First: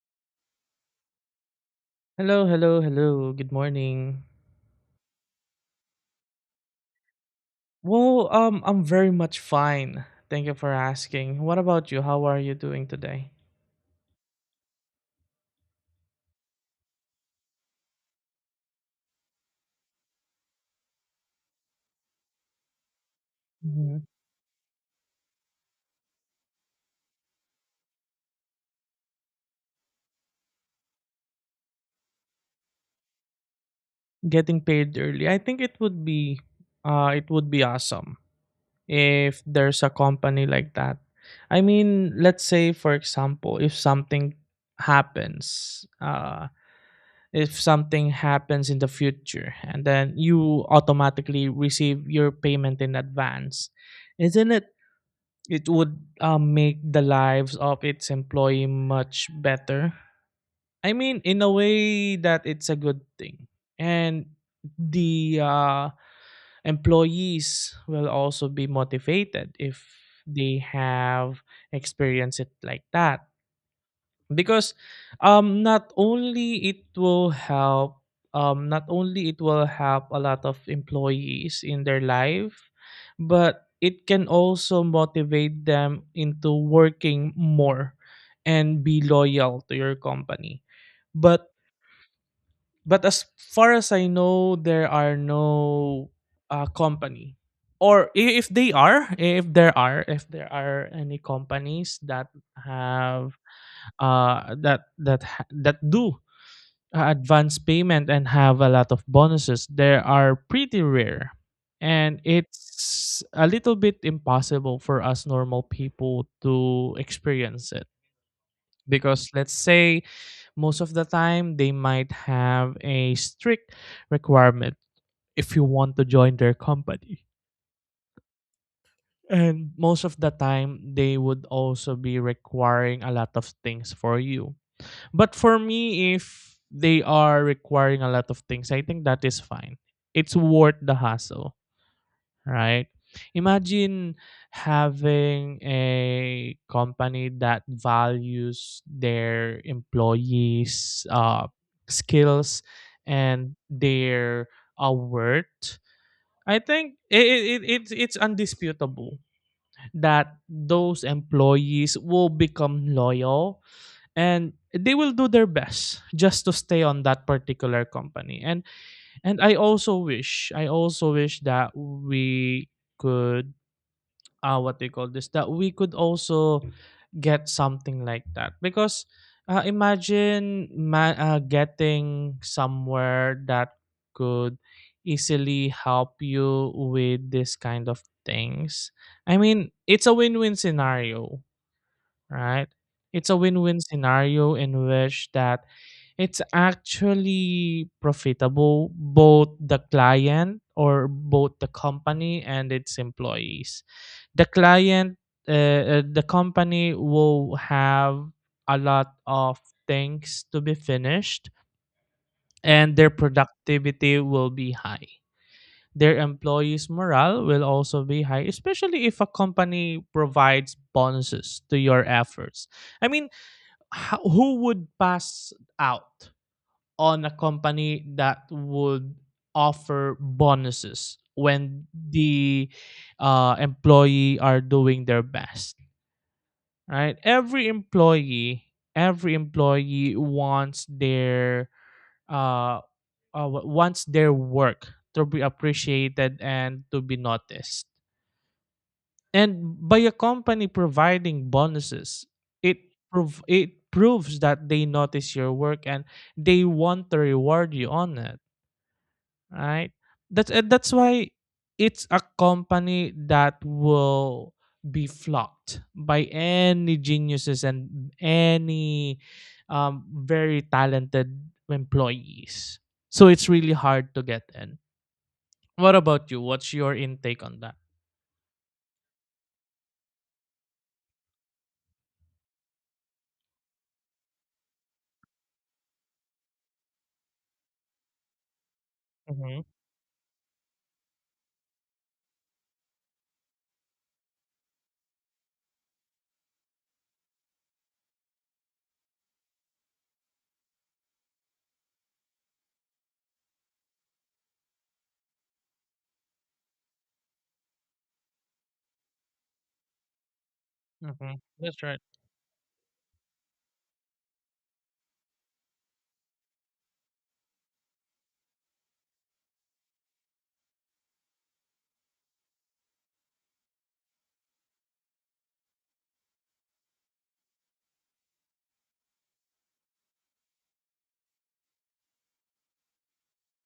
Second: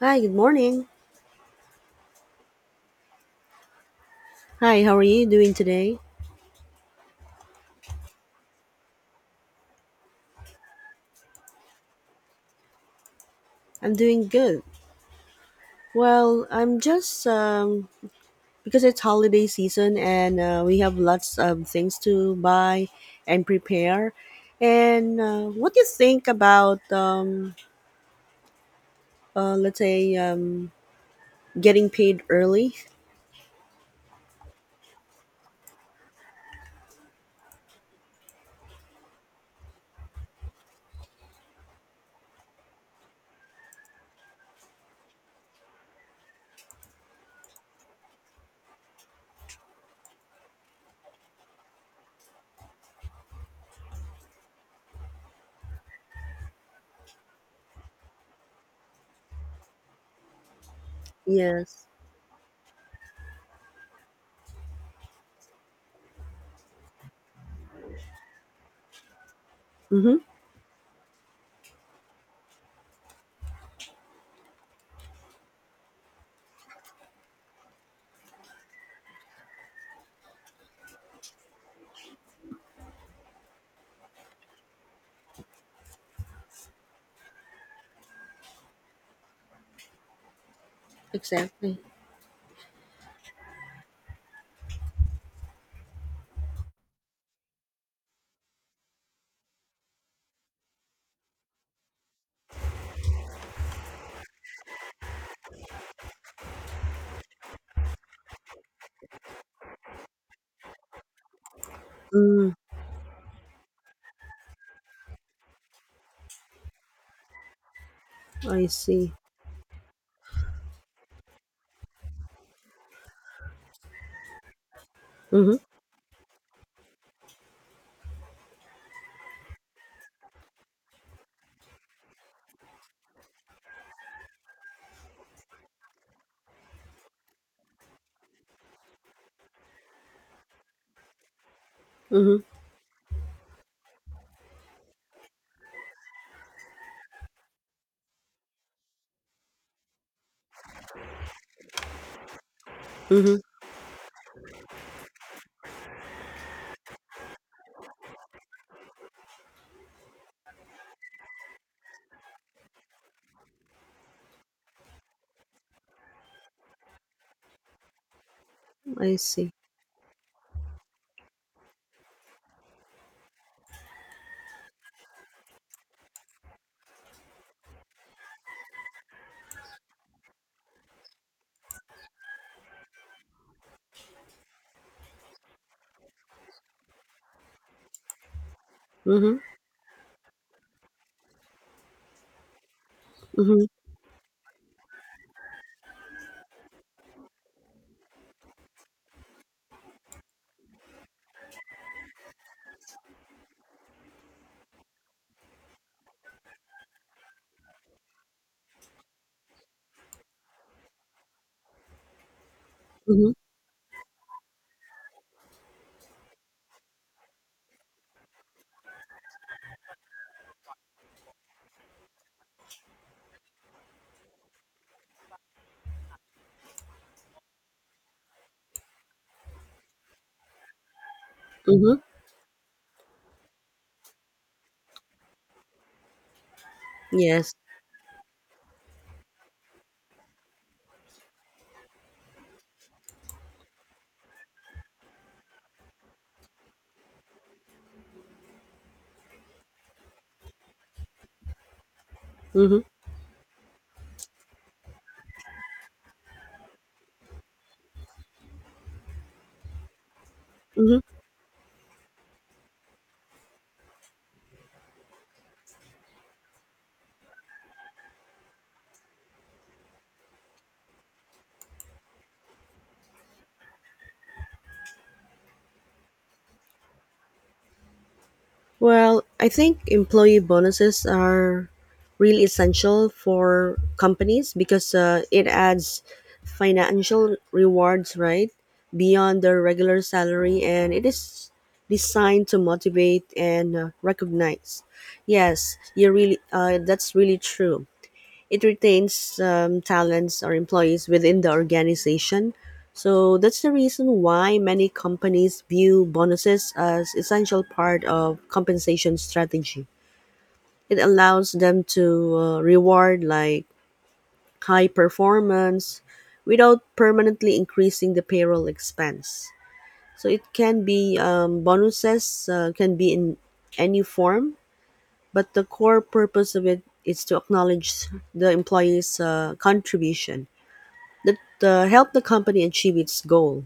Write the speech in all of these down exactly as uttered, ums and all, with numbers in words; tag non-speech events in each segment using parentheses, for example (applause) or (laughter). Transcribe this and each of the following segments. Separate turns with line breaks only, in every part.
Hi, good morning.
Hello, hello, hello. Good morning.
Hi, how are you doing today?
Well, um, I'm very much fine. Thank you for asking. What about you? How are you doing today?
I'm doing good. Well, I'm just um because it's holiday season and uh, we have lots of things to buy and
Mhm.
prepare. And uh, what do you think about um uh, let's say um getting paid early?
Getting paid early. I think it would be, uh, it would be awesome. If there's a company like that. I mean, let's say for example, if something happens, uh, if something happens in the future, and then you automatically receive your payment in advance, isn't it? It would uh, make the lives of its employee much better. I mean, in a
Yes.
way that it's a good thing, and the uh, employees will also be motivated if
Mhm.
they have experienced it like that. Because um not only it will help um not only it will help a lot of employees in their life, but it can also motivate them into working more and be loyal to your company. But
Exactly.
but as far as I know, there are no uh, company, or i- if they are, if there are, if there are any companies that have uh that that ha- that do uh, advance payment and have a lot of bonuses, they are pretty rare, and
Mm,
it's a little bit impossible for us normal people to experience it
I see.
because let's say most of the time they might have a strict requirement
Mhm.
if you want to join their company. And most of the time, they would also be requiring a lot of things for you. But for me, if they are requiring a lot of things, I think that is fine. It's worth the hassle
Mhm.
right? Imagine having a company that values their employees' uh, skills
Mhm.
and their uh, worth. I think it, it, it, it's it's undisputable that those employees will become loyal and they will do their best just to stay on that particular company. And
I
and
see.
I also wish I also wish that we could uh, what do you call this that we could also get something like that because uh, imagine ma- uh, getting somewhere that could easily help you with this kind of things. I
Mhm.
mean, it's a win-win scenario, right? It's a
Mhm.
win-win scenario in which that it's actually profitable both the client or both the company and its employees. the client uh, uh, the company will have a lot of things to be finished and their
Mhm.
productivity will be high. Their employees morale will also be high especially if a company provides bonuses to your efforts. I mean, ho- who would pass out on a company that would offer bonuses when
Mhm.
the uh, employee are doing their best, right?
Yes.
Every employee, every employee wants their uh, uh wa- wants their work to be appreciated and to be noticed. And by a company providing bonuses, it
Mhm.
prov- it proves that they notice your work and they want to reward you on it. Right? That's and that's
Mhm.
why it's a company that will be flocked by any geniuses and any um, very talented employees. So it's really hard to get in. What about you? What's your intake on that?
Well, I think employee bonuses are really essential for companies because uh, it adds financial rewards, right, beyond
Mm-hmm.
their regular salary, and it is designed to motivate and uh, recognize. Yes, you really. Uh, that's really true, it retains um, talents or employees within the organization. So that's the reason why many companies view bonuses as essential part of compensation strategy. It
Mhm.
allows them
That's right.
to uh, reward like high performance without permanently increasing the payroll expense. So it can be um, bonuses uh, can be in any form, but the core purpose of it is to acknowledge the employee's uh, contribution that uh, help the company achieve its goal,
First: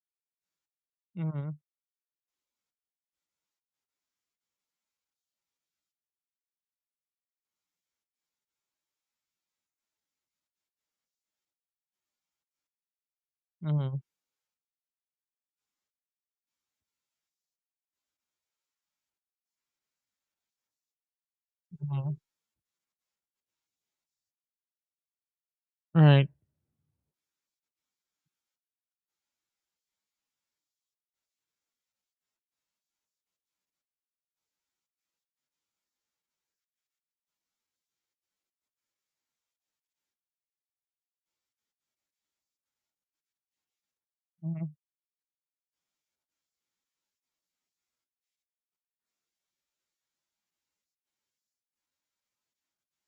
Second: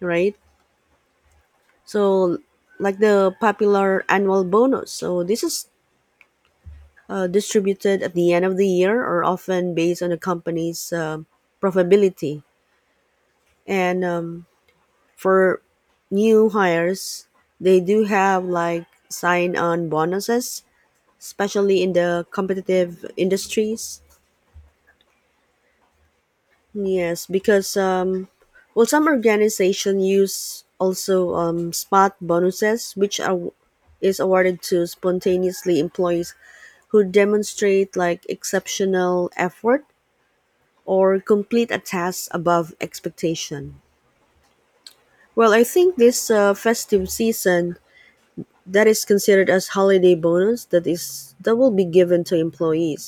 right?
Mhm.
So, like the popular annual bonus. So, this is uh, distributed at the end of the year or often based on the company's um profitability.
Mhm.
And um, for new hires, they do have like sign on bonuses, especially in
Mhm.
the competitive industries.
Right.
Yes, because um, well, some organization use also um, spot bonuses, which are is awarded to spontaneously employees who demonstrate like exceptional effort or complete a task above expectation.
Mhm.
Well, I think this uh, festive season that is considered as holiday bonus that is that will be given to employees,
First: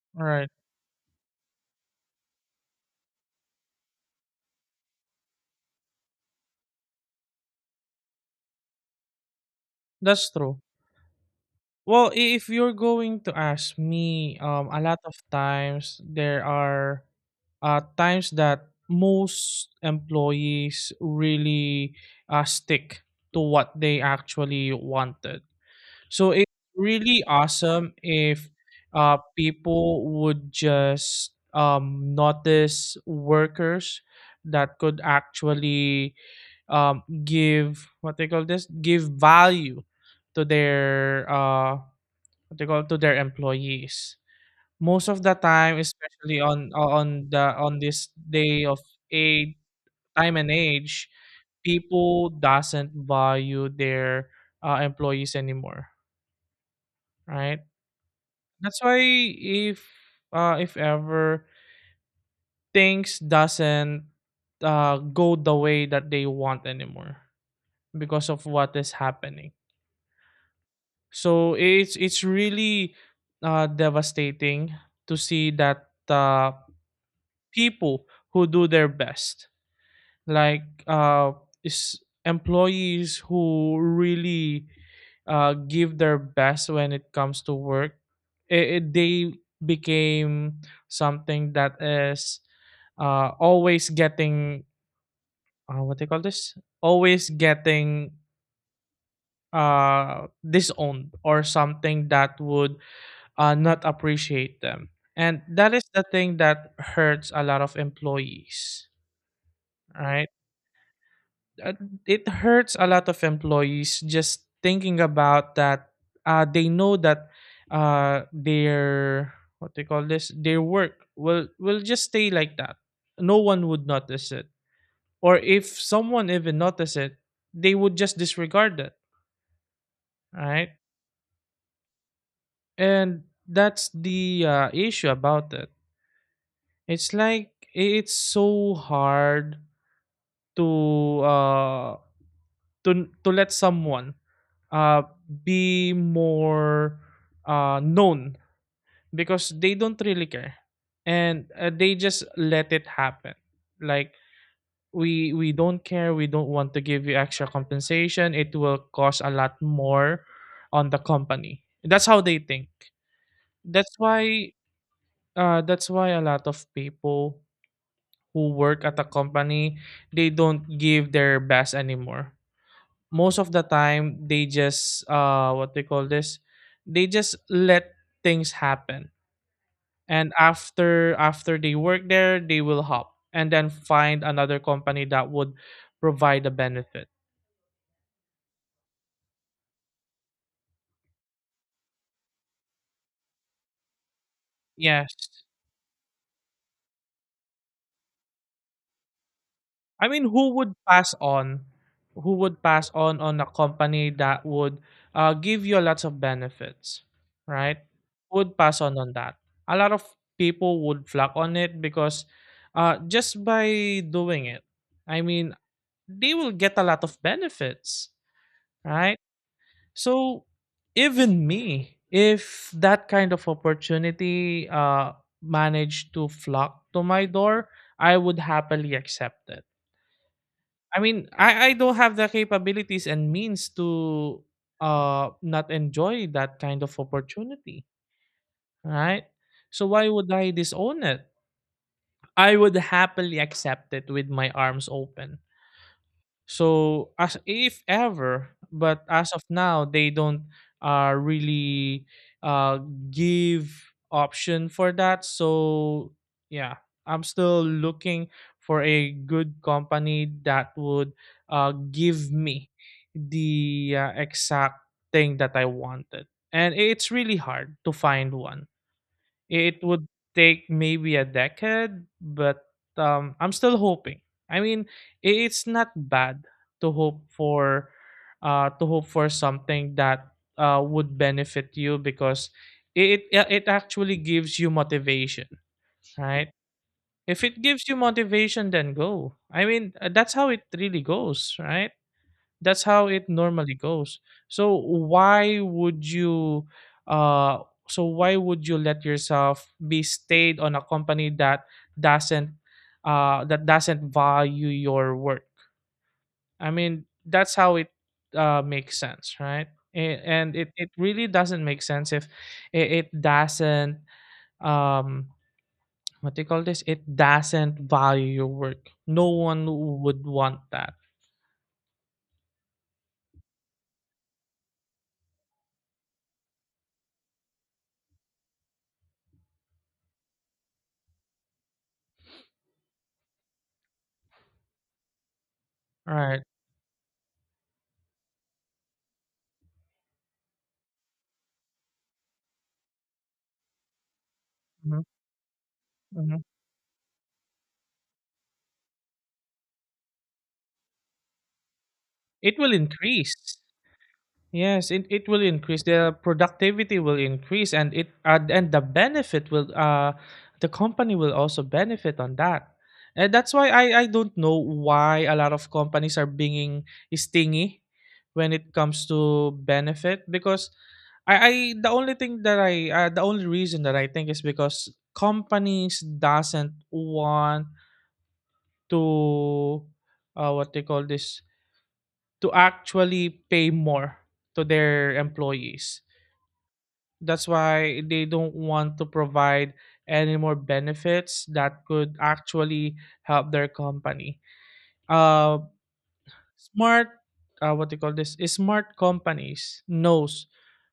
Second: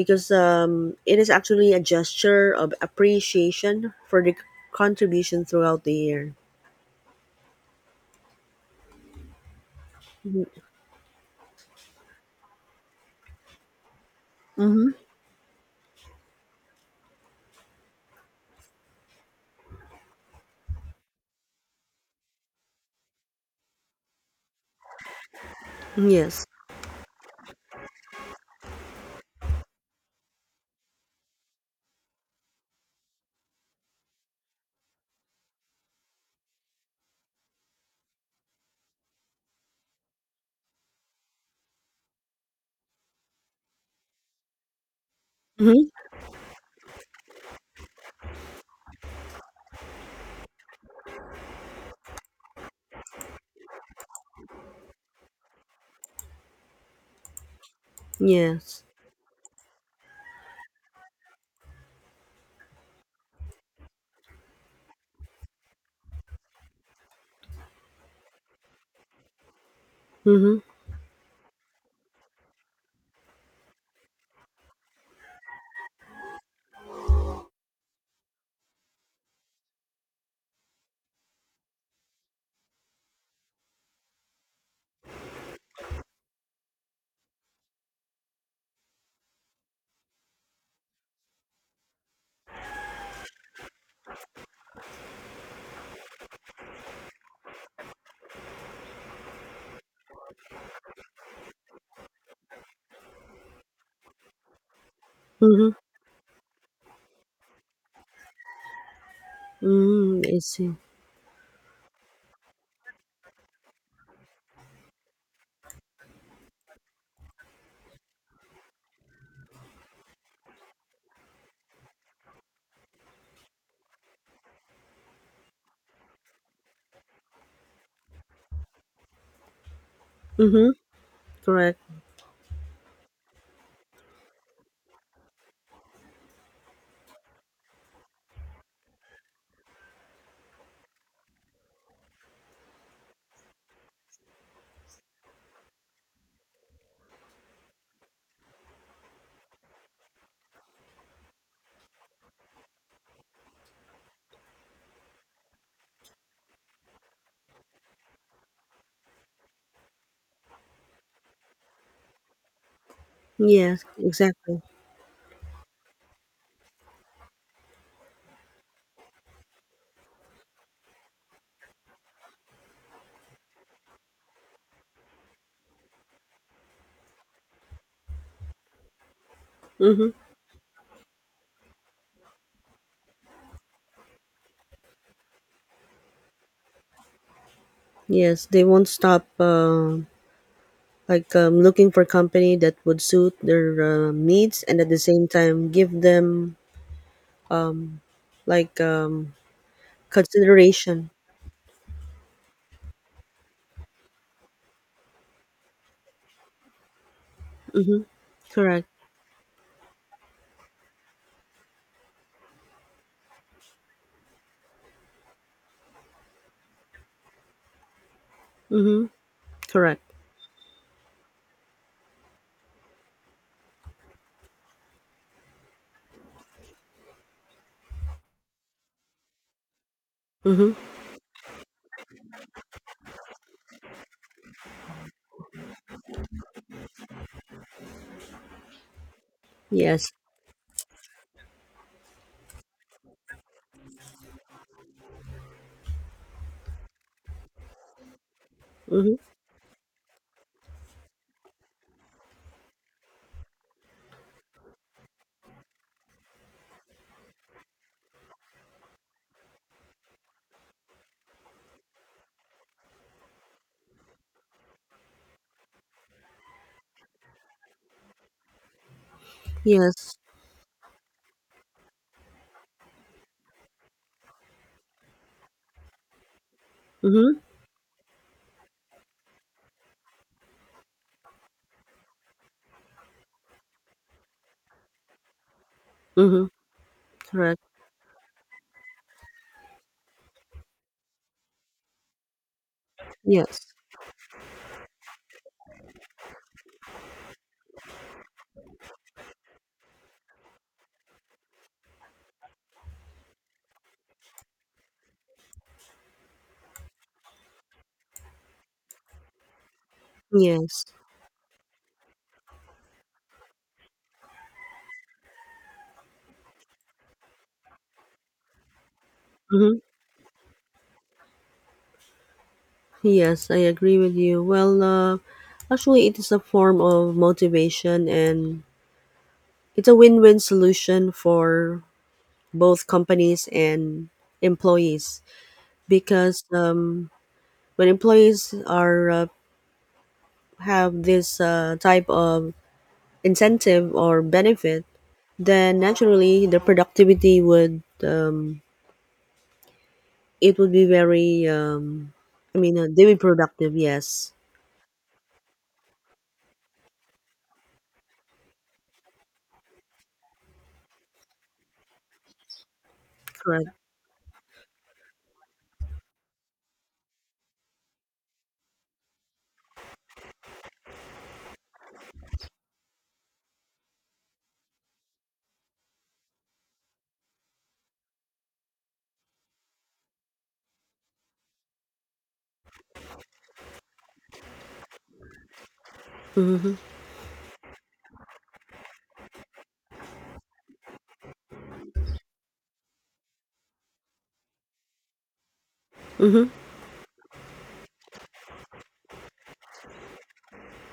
because
Right.
um, it is actually a gesture of appreciation for the contribution throughout the year.
That's true. Well, i- if you're going to ask me, um, a lot of times there are uh, times that most employees really uh, stick to what they actually wanted. So
Yes.
it's really awesome if uh, people would just um, notice workers that could actually um, give what they call this give value to their uh, what they call to their employees. Most of the time,
Mm-hmm.
especially on on the on this day of a time and age, people doesn't value their uh, employees anymore, right? That's
Yes.
why if uh if ever things doesn't uh go the way that they want anymore because of what is happening.
Mm-hmm.
So it's it's really uh devastating to see that uh people who do their best, like uh, is employees who really uh, give their best when it comes to work. I i- they became something that is uh, always getting uh, what they call this always getting uh, disowned or something that would uh, not appreciate them, and
Mm-hmm.
that is the thing that hurts a lot of employees, right?
Mm-hmm. I see.
uh, it hurts a lot of employees just thinking about that. Uh, they know that uh, their what they call this their work will will just stay like that. No one would notice it, or if someone even notice it they would just disregard it,
Mm-hmm.
right?
Correct.
And that's the uh, issue about it. It's like it's so hard to uh to to let someone uh, be more uh, known because they don't really care, and uh, they just let it happen. Like, we we don't care, we don't want to give you extra compensation, it will cost a lot more on the company. That's how they think.
Yes.
That's why
Exactly.
uh, that's why a lot of people who work at a company, they don't give their best anymore. Most of the time they just uh what they call this they just let things happen,
Mm-hmm.
and after after they work there they will hop and then find another company that would provide a benefit.
Yes. They won't stop. Uh, like um, looking for company that would suit their uh, needs and at the same
Yes.
time give them like um,
I mean, who would
consideration.
pass on? Who would pass on on a company that would uh, give you lots of benefits, right?
Mm-hmm.
Who would pass
Correct.
on on that? A lot of people would flock on it because uh, just by doing it, I mean, they will get a lot of benefits,
Mm-hmm.
right?
Correct.
So even me, if that kind of opportunity uh, managed to flock to my door, I would happily accept it.
Mm-hmm.
I mean, I I don't have the capabilities and means to uh not enjoy that kind of opportunity, right? So why
Yes.
would I disown it? I would happily accept it with my arms open. So as if ever, but
Mm-hmm.
as of now, they don't uh, really uh, give option for that. So yeah, I'm still looking for a good company that would uh, give me the uh, exact thing that I wanted, and it's really hard to find one. It would
Yes.
take maybe a decade, but um, I'm still hoping. I mean, i- it's not bad to hope
Mhm,
for, uh, to hope for something that uh, would benefit you because it it it actually gives you motivation,
mhm,
right? If
correct.
it gives you motivation, then go. I mean, uh, that's how it really goes, right? That's how it
Yes,
normally goes. So why would you uh so why would you let yourself be stayed on a company that doesn't uh that doesn't value your work? I mean, that's how it uh makes sense, right? A- And it,
yes,
it really doesn't make sense if it, it doesn't um what do you call this? It doesn't value your work. No one
mhm,
would want that.
yes. I agree with you. Well, uh, actually, it is a form of motivation, and it's a win-win solution for both companies and employees because
Right.
um, when employees are uh, have this uh, type of incentive or benefit,
Mhm,
then
mhm.
naturally the productivity would um, it would be very um, I
It will
mean, uh, they be
increase.
productive, yes.
Yes, it, it will increase. The productivity will increase, and it uh, and the benefit will uh the company will also benefit on that. And that's why
Correct.
I I don't know why a lot of companies are being stingy when it comes to benefit because I, I the only thing that I uh, the only reason that I think is because companies doesn't want to uh, what they call this to actually pay more to their employees.
Mhm.
That's why they don't want to provide any more benefits that could actually help their company. Uh,
Mhm.
smart, uh, what do you call this? Is Smart companies knows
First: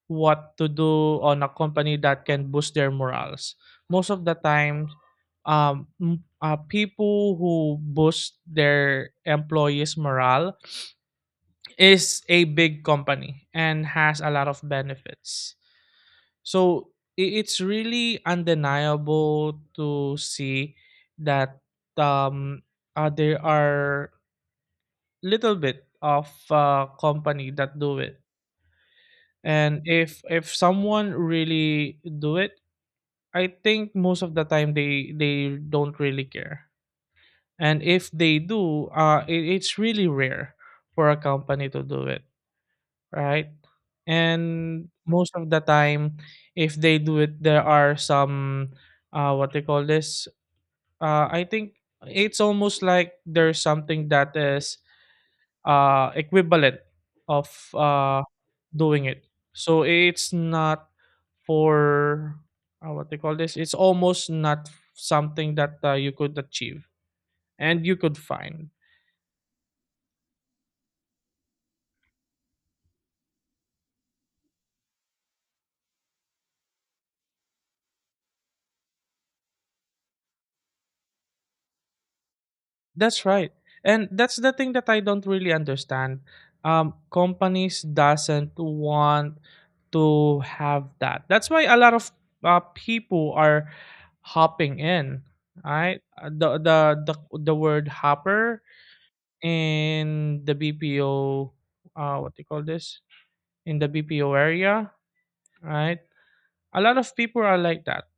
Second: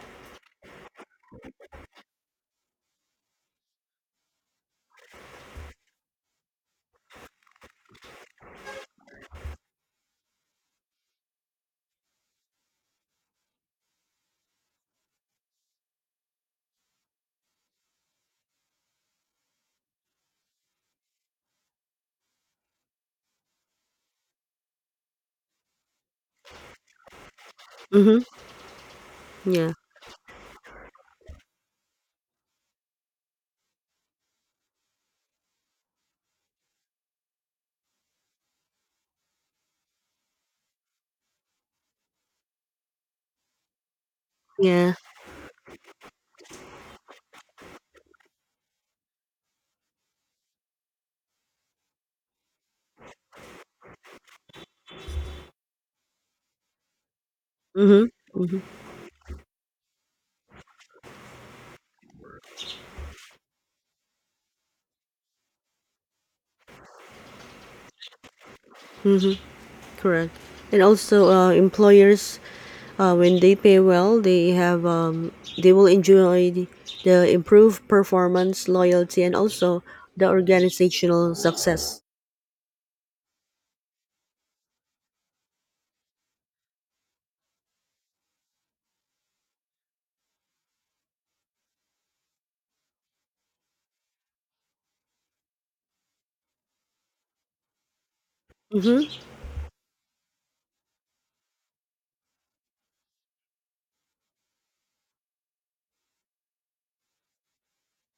what to do on a company that can boost their morals. Most of the time, um, m- uh, people who boost their employees' morale is a big company and has a lot of benefits. So i- it's really undeniable to see that um, uh, there are little bit of uh, company that do it,
Mhm. Yeah.
and if if someone really do it, I think most of the time they they don't really care, and if they do, uh, it, it's really rare for a company to do it, right? And
Yeah.
most of the time, if they do it, there are some uh, what they call this. Uh, I think it's almost like there's something that is uh, equivalent of
Mhm.
uh,
Mhm.
doing it. So it's not for uh, what they call this. It's almost not something that uh, you could achieve and you could find.
Mhm. Correct. And also, uh, employers, uh, when they pay well, they have um, they will enjoy the, the improved performance, loyalty, and also the organizational success.
That's right. And that's the thing that I don't really understand. Um, companies doesn't want to have that. That's why a lot of uh, people are hopping in. Right? Uh, The the the the word hopper
Mm-hmm,
in the B P O, uh, what do you call this? In the B P O area, right? A lot of people are like that.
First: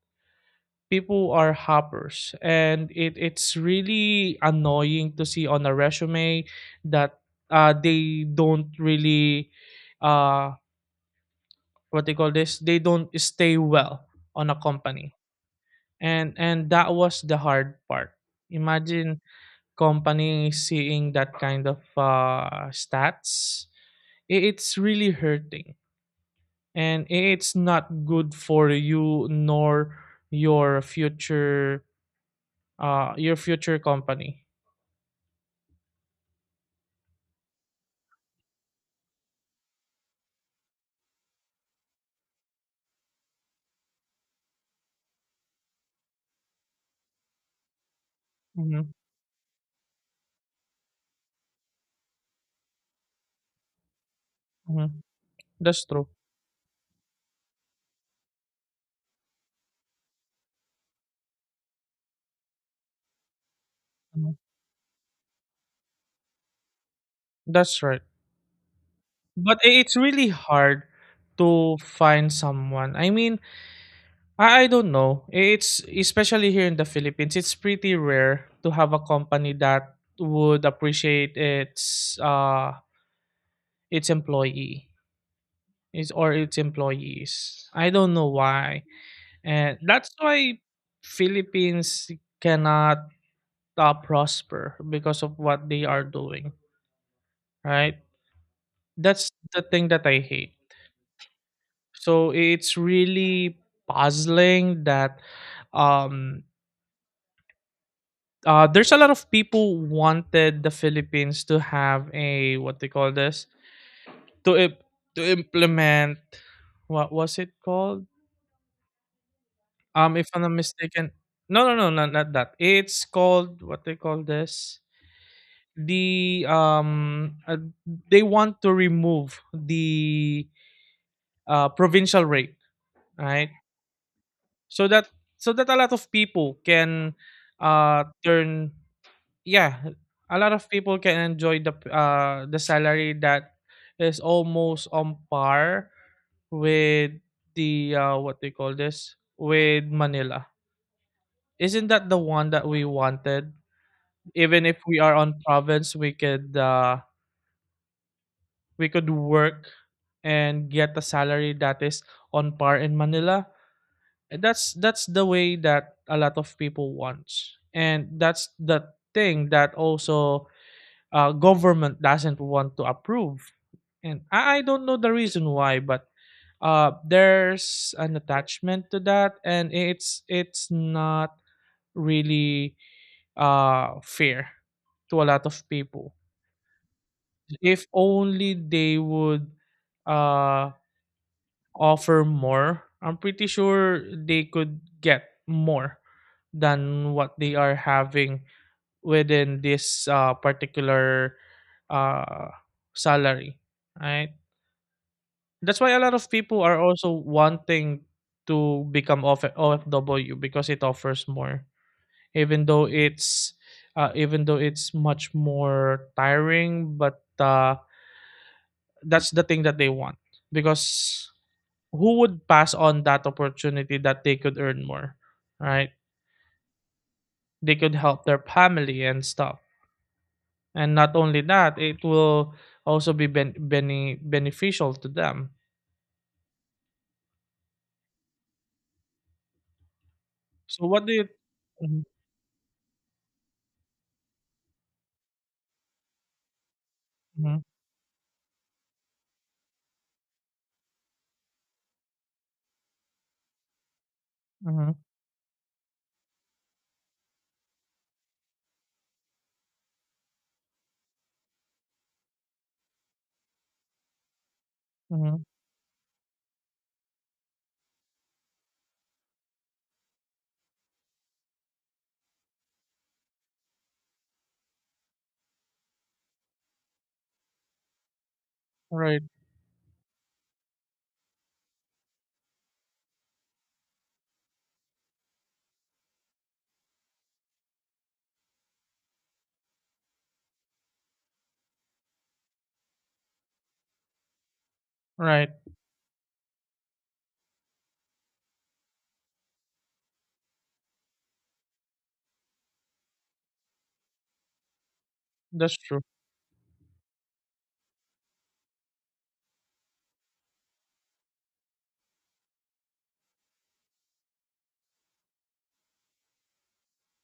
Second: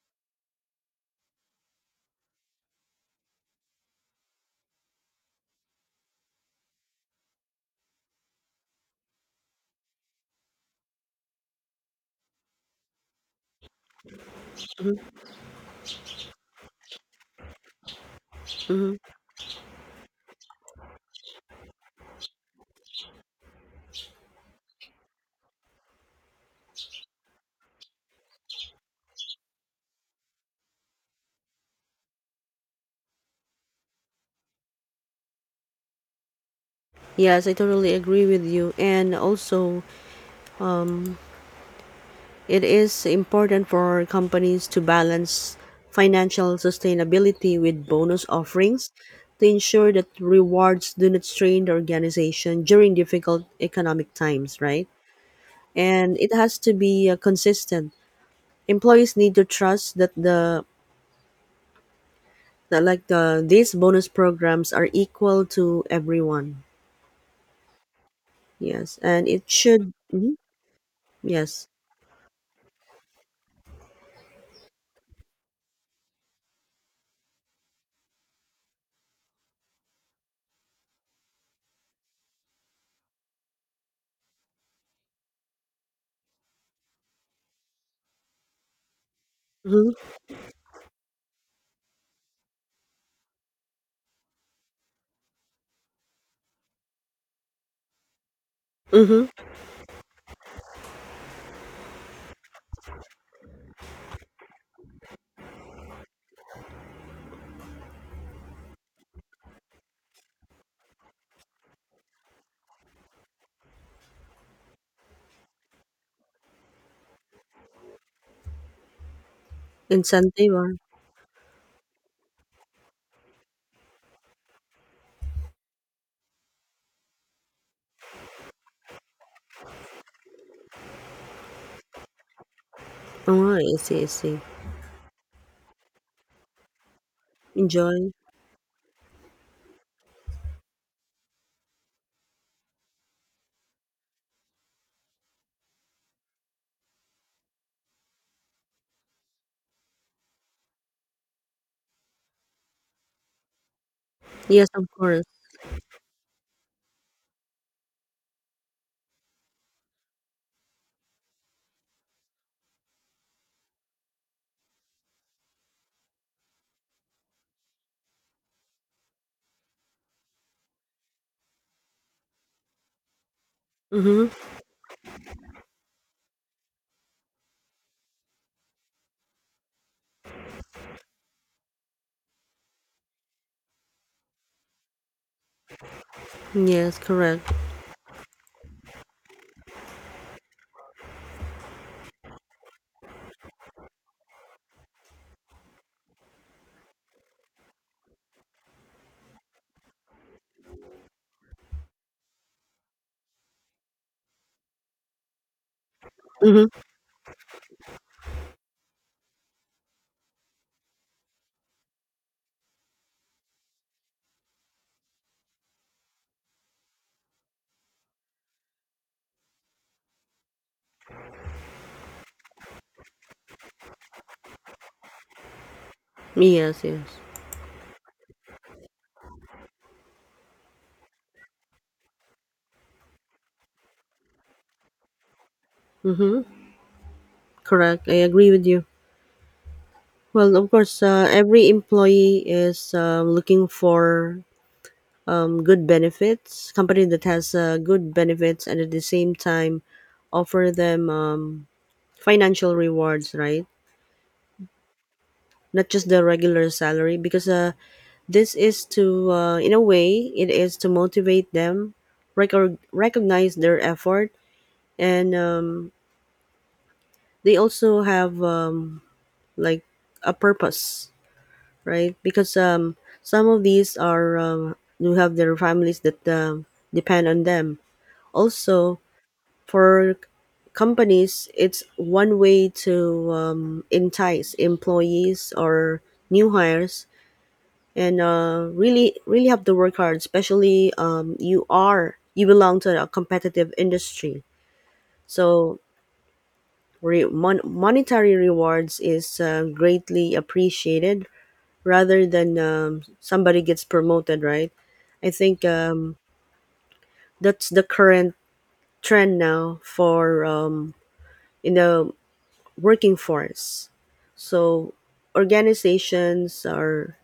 People are hoppers, and it, it's really annoying to see on a resume that uh, they don't really, uh, what they call this? They don't stay well on a
mm-hmm,
company, and and that was the hard part.
mm-hmm.
Imagine company seeing that kind of uh, stats. I- it's really hurting, and i- it's not good for you nor your future uh your future company.
Yes, I totally agree with you. And also, um, it is important for companies to balance financial sustainability with bonus offerings
Hmm.
to ensure that rewards do not strain the organization during difficult economic times, right?
Hmm, that's true.
And it has to be uh, consistent. Employees need to trust that the that like the these bonus
Mhm,
programs are equal to everyone.
that's right.
Yes, and it
But I
should.
it's really
Mhm,
hard
yes.
to find someone. I mean, I I don't know. It's especially here in the Philippines, it's pretty rare to have a company that would appreciate its uh its employee is or its employees. I don't know why. And
Mm-hmm.
that's why Philippines cannot uh, prosper because of what they are doing, right? That's
Mm-hmm.
the thing that I hate. So it's really puzzling that um uh, there's a lot of people wanted the Philippines to have a what they call this, to imp- to implement, what was it called? Um, if I'm
Incentive.
not
Ah.
mistaken, no, no, no, not, not that. It's called what they call this. The um, uh, they want to remove the uh, provincial rate, right?
Oh, I see. I see.
So that, so that a lot of people can uh
Enjoy.
turn yeah, a lot of people can enjoy the p- uh the salary that is almost on par with the uh what they call this, with Manila. Isn't that the one that we wanted? Even
Yes,
if
of
we are
course.
on province, we could uh we could work and get a salary that is on par in Manila. And that's that's the way that a lot of people wants, and that's the thing that also uh, government doesn't want to approve. And
Mhm.
I, I don't know the reason why, but uh, there's an attachment to that, and it's it's not really uh, fair to a lot of people.
Yes, correct.
If only they would uh, offer more, I'm pretty sure they could get more than what they are having within this uh, particular uh, salary, right? That's why a lot of people
Mhm.
are also wanting to become of O F W, because it offers more, even though it's uh, even though it's much more tiring, but uh, that's the thing that they want, because who would pass on that opportunity that they could earn more, right?
Yes, yes.
They could help their family and stuff. And not only that, it will also be ben- bene- beneficial to them.
Mhm. Correct. I agree with you. Well, of
So
course,
what do
uh,
you?
every employee is um, looking for um, good benefits. Company that has
Mm-hmm.
uh, good benefits and at the same time offer them um, financial rewards, right?
Hmm.
Not just the regular salary, because uh, this is to, uh, in a way, it is to motivate them, rec- recognize their effort, and
Hmm.
um, they also have um, like a purpose, right? Because um, some of these are um, do have their families that um, depend on them. Also,
Right,
for companies, it's one way to um, entice employees or new hires, and uh, really, really have to work hard. Especially, um, you are you belong to a competitive industry,
right.
so. Re- mon- monetary rewards is uh, greatly appreciated rather than um, somebody gets promoted, right? I think
That's true.
um, that's the current trend now for um, in the working force. So organizations are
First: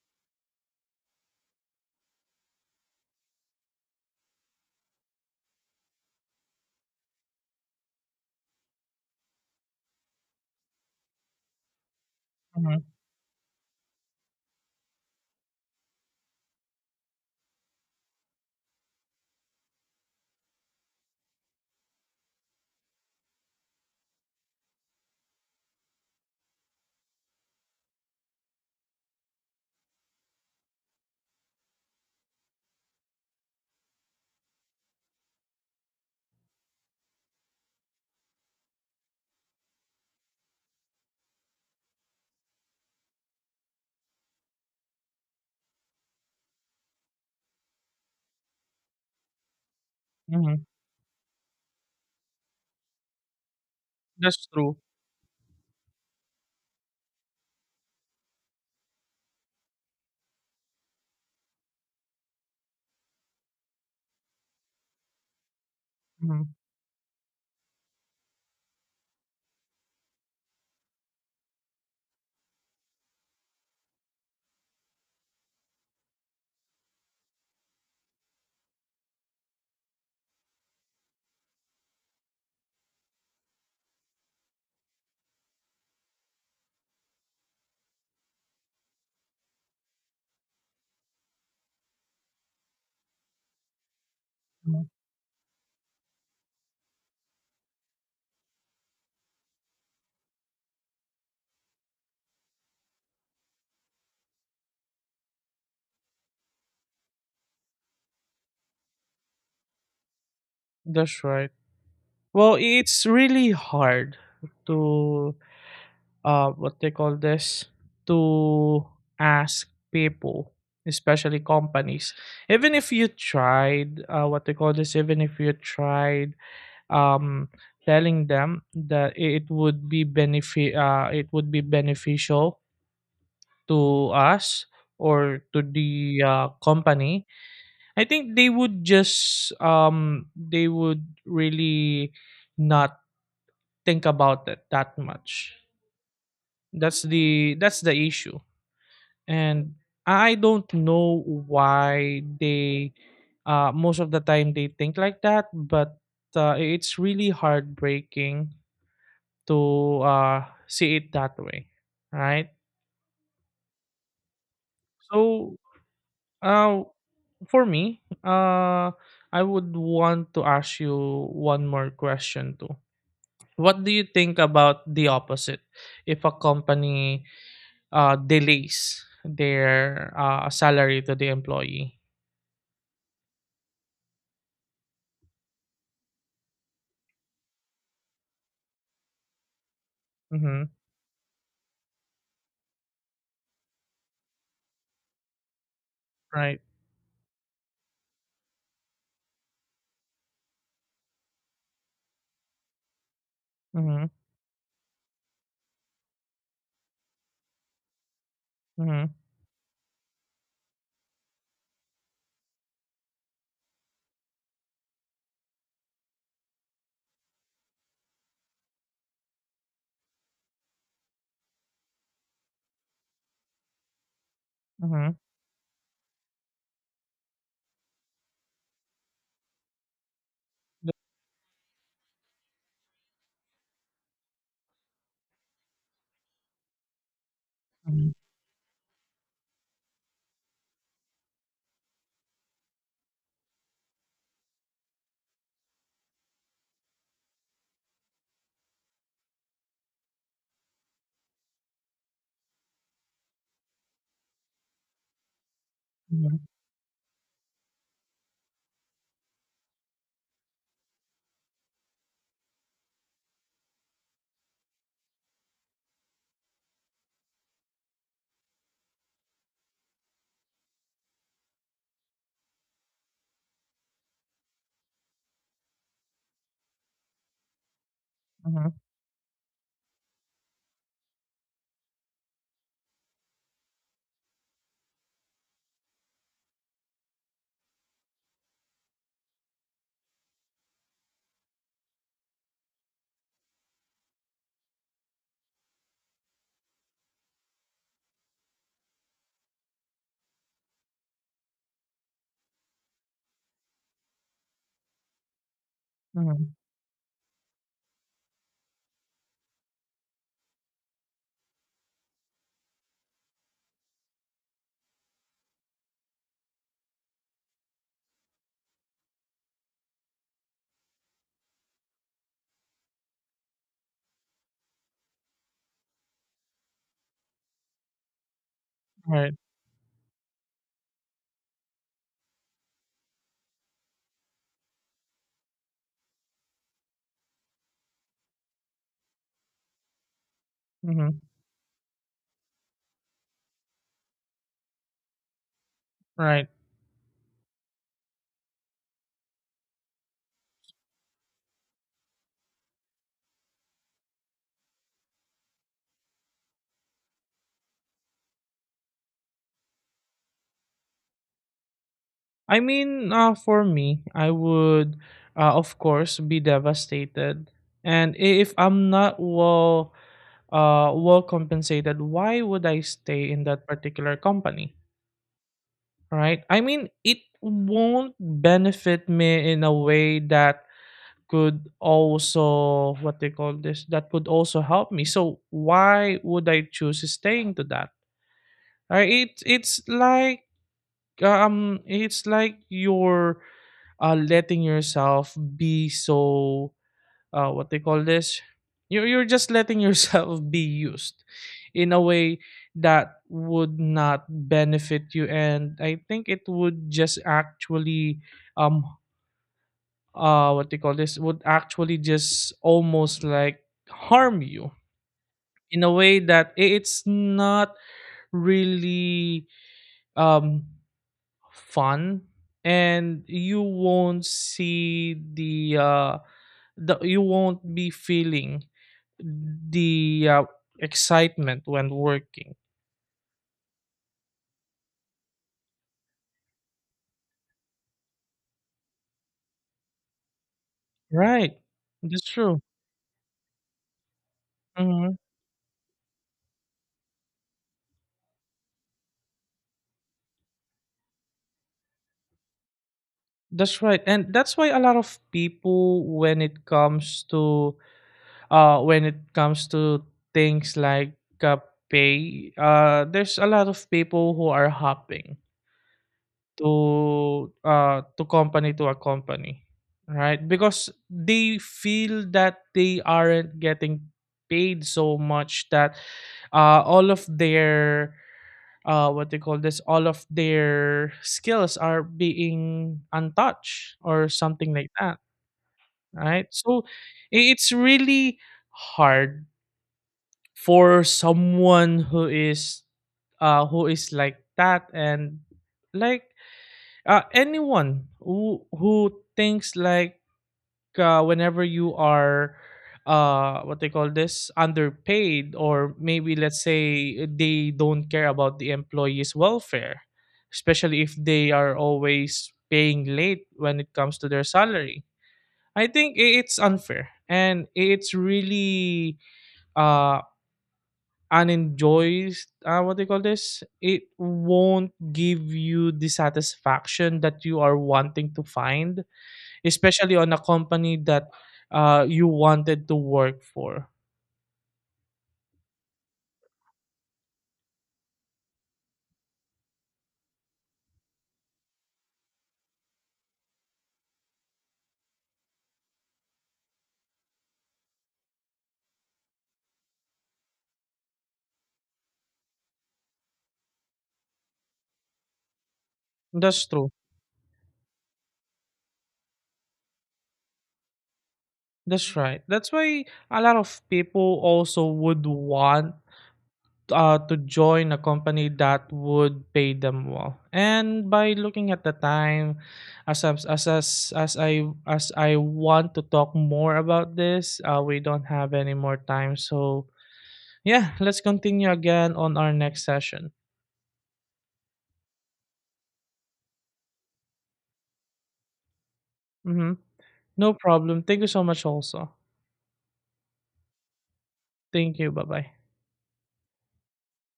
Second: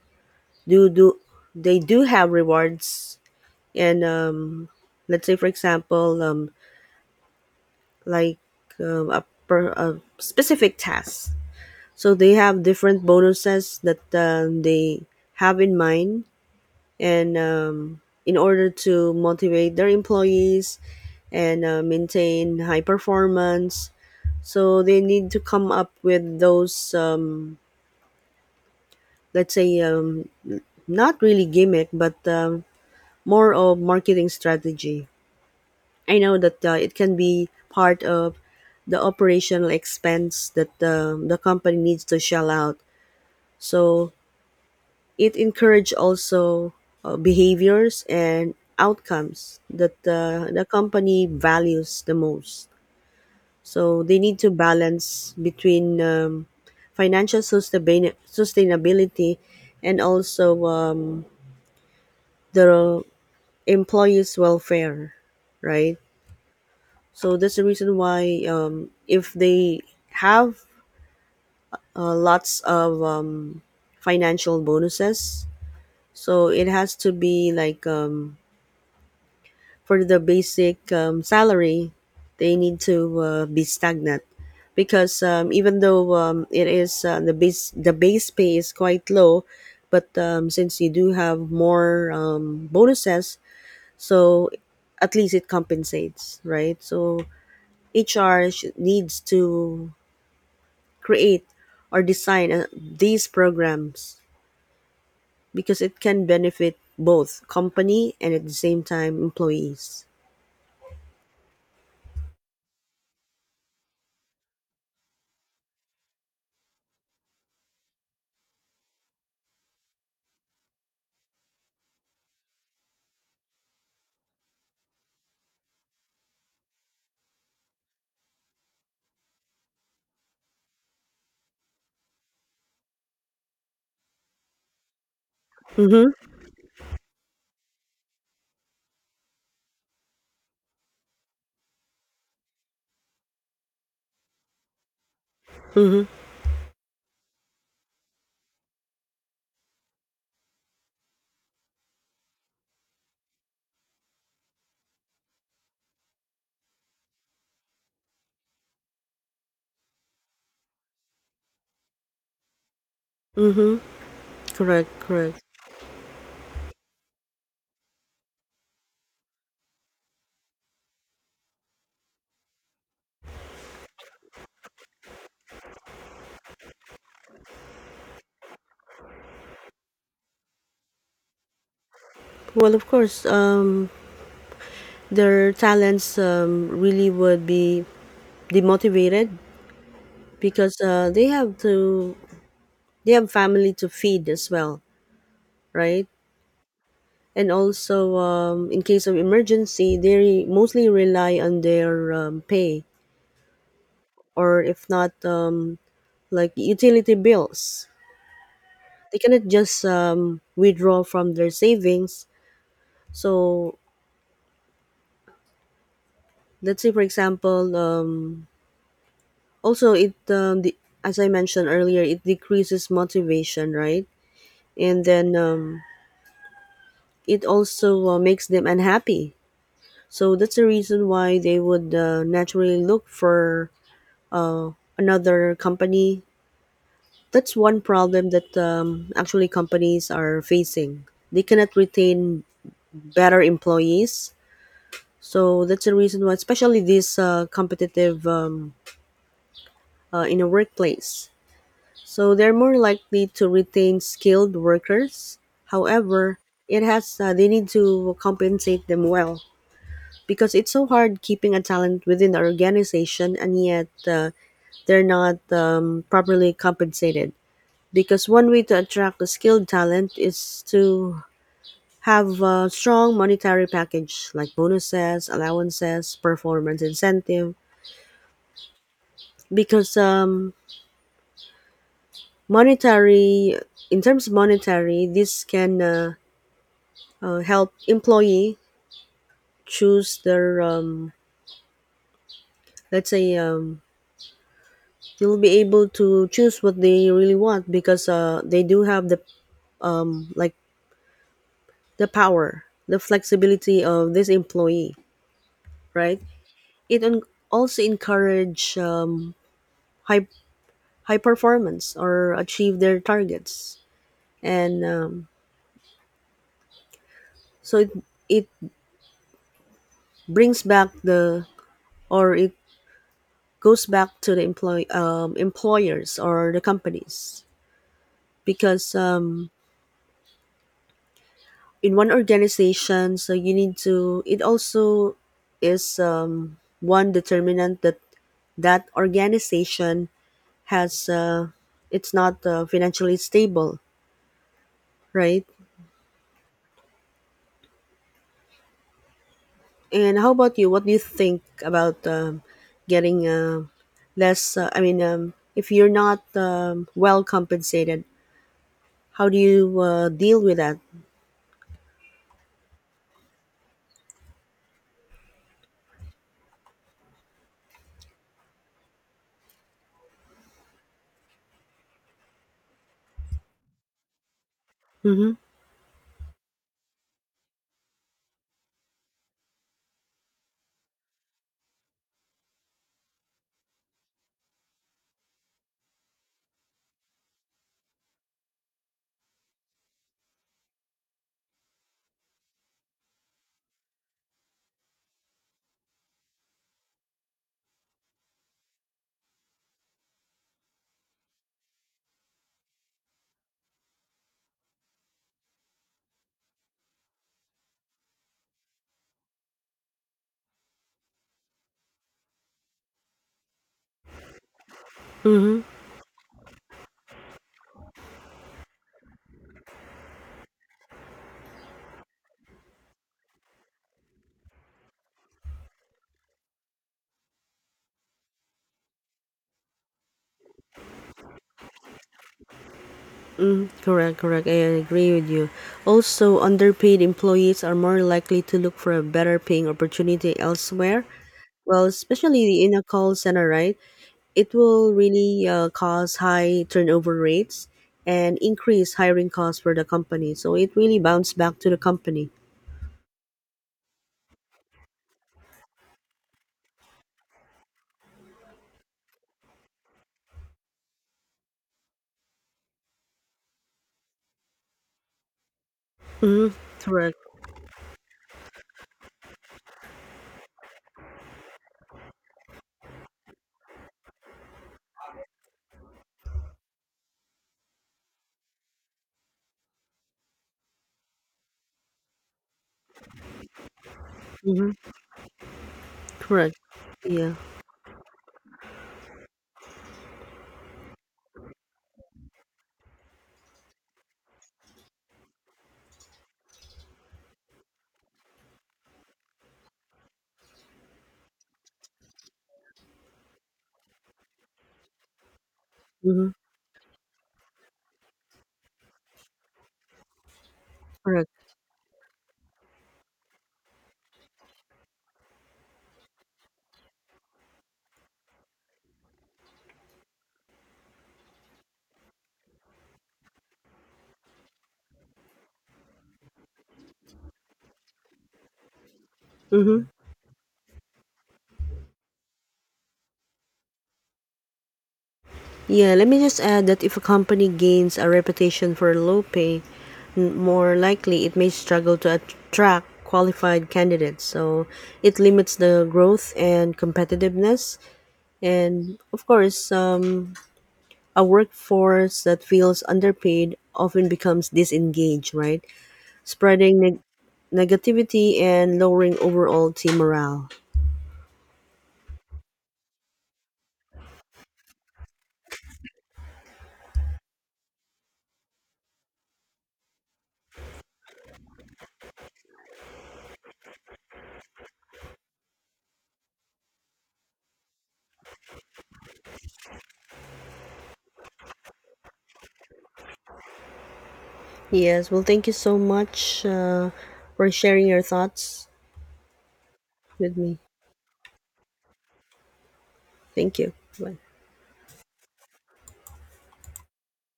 do do they do have rewards and um, let's say for example um, like um, a, per, a specific task. So they have
Hmm.
different bonuses that um, they have in mind and um, in order to motivate their employees and uh, maintain high performance, so they need to come up with those um, let's say um, not really gimmick but um, more of marketing strategy. I know that uh, it can be part of the operational expense that the, the company needs to shell out. So it encourage also uh, behaviors and outcomes that the, the
Hmm.
company values the most. So they need
That's
to
true.
balance between um, financial sustain- sustainability and also um, the employees' welfare, right?
Hmm.
So that's the reason why um, if they have uh, lots of um, financial bonuses, so it has to be like um, for the basic um, salary, they need to uh, be stagnant because um, even though um, it is uh, the base the base pay is quite low, but um, since you do have more um, bonuses, so
Hmm.
at least it compensates, right? So H R sh- needs to create or design uh, these programs because it can benefit both company and at the same time employees.
That's right. Well, it's really hard to uh, what they call this, to ask people, especially companies. Even if you tried uh, what they call this, even if you tried um, telling them that it would be benefit uh, it would be beneficial to us or to
Mm-hmm.
the uh, company, I think they would just um, they would really not think about it that much.
Mm-hmm.
That's the that's the issue, and I don't know why they uh most of the time they think like that. But uh, it's really heartbreaking to uh see it that way, right?
Mm-hmm. Correct, correct.
So uh for me, uh I would want to ask you one more question too. What do you think about the opposite? If a company uh delays their uh salary to the employee?
Well, of course, um, their talents um, really would be demotivated
Mm-hmm.
because uh, they have to they have family to feed as well, right?
Right?
And also, um, in case of emergency, they re- mostly rely on their um, pay
Mhm.
or if not, um, like utility bills.
Mhm.
They cannot just um, withdraw from their savings. So let's say, for example, um, also, it um, the, as I mentioned earlier, it decreases motivation, right? And
Mhm.
then um, it also uh, makes them unhappy. So that's the
The.
reason why they would uh, naturally look for uh, another company. That's one
Mhm.
problem that um, actually companies are facing. They cannot retain better employees. So that's the reason why, especially this uh, competitive um, uh, in a workplace, so they're more likely to retain skilled workers. However,
Mhm.
it has uh, they need to compensate them well because it's so hard keeping a talent within our organization and yet uh, they're not um, properly compensated. Because one way to attract the skilled talent is to have a strong monetary package like bonuses, allowances, performance incentive.
Mhm.
Because um, monetary, in terms of monetary, this can uh, uh, help employee choose their um, let's say um, they'll be able to choose what they really want because uh, they do have the like the power, the flexibility of this employee, right?
Mhm.
It un- also encourage um, high high performance or achieve their targets, and um, so it, it brings back the or it goes back to the employ um, employers or the companies because
Right.
um, in one organization, so you need to, it also is um, one determinant that that organization has
Mhm.
uh, it's not uh, financially stable, right?
Right.
And how about you, what do you think about um, getting uh, less uh, I mean um, if you're not um, well compensated, how do you uh, deal with that?
I mean, uh, for me, I would, uh, of course, be devastated. And i- if I'm not well, uh, well compensated, why would I stay in that particular company?
Mm-hmm.
Right? I mean, it won't benefit me in a way that could also what they call this, that could also help me. So why would I choose staying to that? Uh, it it's like um it's like you're uh letting yourself be so uh what they call this, you're you're just letting yourself (laughs) be used in a way that would not benefit you, and I think it would just actually um uh what they call this, would actually just almost like harm you
Mm-hmm.
in a way that i- it's not really um fun, and you won't see the uh the you won't be feeling the uh, excitement when working,
Mm, correct, correct. I agree with you. Also, underpaid employees are more likely to look for a better paying opportunity elsewhere.
right?
Well,
That's true.
especially in a call center, right? It will
Mhm.
really uh, cause high turnover rates and increase hiring costs for the company. So it really bounce back to the company.
That's right. And that's why a lot of people, when it comes to uh when it comes to things like uh, pay, uh there's a lot of people who are hopping
Mm-hmm. Correct.
to, uh, to company to a company, right? Because they feel that they aren't getting paid so much that uh, all of their uh, what they call this, all of their skills are being untouched or something
Mm-hmm.
like that, right?
Correct.
So
Yeah.
i- it's really hard for someone who is uh, who is like that. And like uh, anyone who who thinks like uh, whenever you are uh what they call this, underpaid, or
Mm-hmm.
maybe let's say they don't care about the employees welfare, especially if
Correct.
they are always paying late when it comes to their salary. I think i- it's unfair, and it's really uh and enjoys uh, what do you call this, it won't give you the satisfaction that you are wanting to find,
Mm-hmm.
especially on a company that uh, you wanted to work for.
Yeah, let me just add that if a company gains a reputation for low pay, n- more likely it may struggle to attract qualified candidates. So it limits the growth and competitiveness. And of course, um, a workforce that feels underpaid often becomes disengaged, right?
That's
Spreading
true.
neg- negativity and lowering overall team morale.
That's right. That's why a lot of people also would want uh, to join a company that would pay them well. And by looking at the time, as I'm- as as, as I as I want to talk more about this, uh, we don't have any more time. So yeah, let's continue again on our next session.
Yes, well, thank you so much uh, for sharing your thoughts
Mm-hmm.
with
No
me.
problem. Thank you so much. Also,
Thank you. Bye.
thank you. Bye bye.